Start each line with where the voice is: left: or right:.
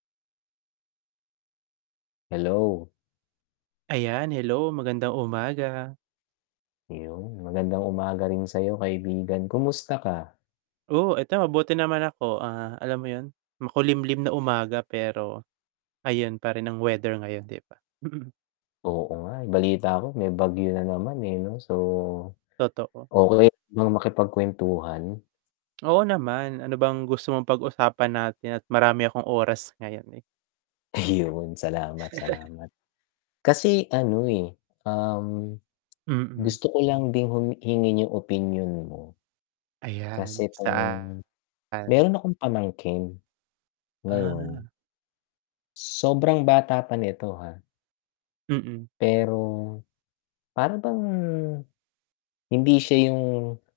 left: Hello.
right: Ayan hello, magandang umaga.
left: Ayun, magandang umaga rin sa'yo kaibigan, kumusta ka?
right: Oo, eto mabuti naman ako, ah, alam mo 'yun, makulimlim na umaga pero, ayun pa rin ang weather ngayon 'di ba? Mm.
left: Oo nga, eh, balita ko may bagyo na naman, eh, 'no so,
right: Totoo.
left: okey lang bang makipagkuwentuhan?
right: Oo naman, ano bang gusto mong pag-usapan natin at marami akong oras ngayon, eh.
left: Iyon, salamat, salamat. Kasi ano, eh, um,
right: Mm.
left: gusto ko lang din hum hingiin yung opinyon mo.
right: Ayan,
left: Kasi 'tong
right: saan?
left: mayro'n akong pamangkin. Ngayon
right: Ah.
left: sobrang bata pa nito, ha.
right: Mm.
left: Pero, para bang, hindi siya yung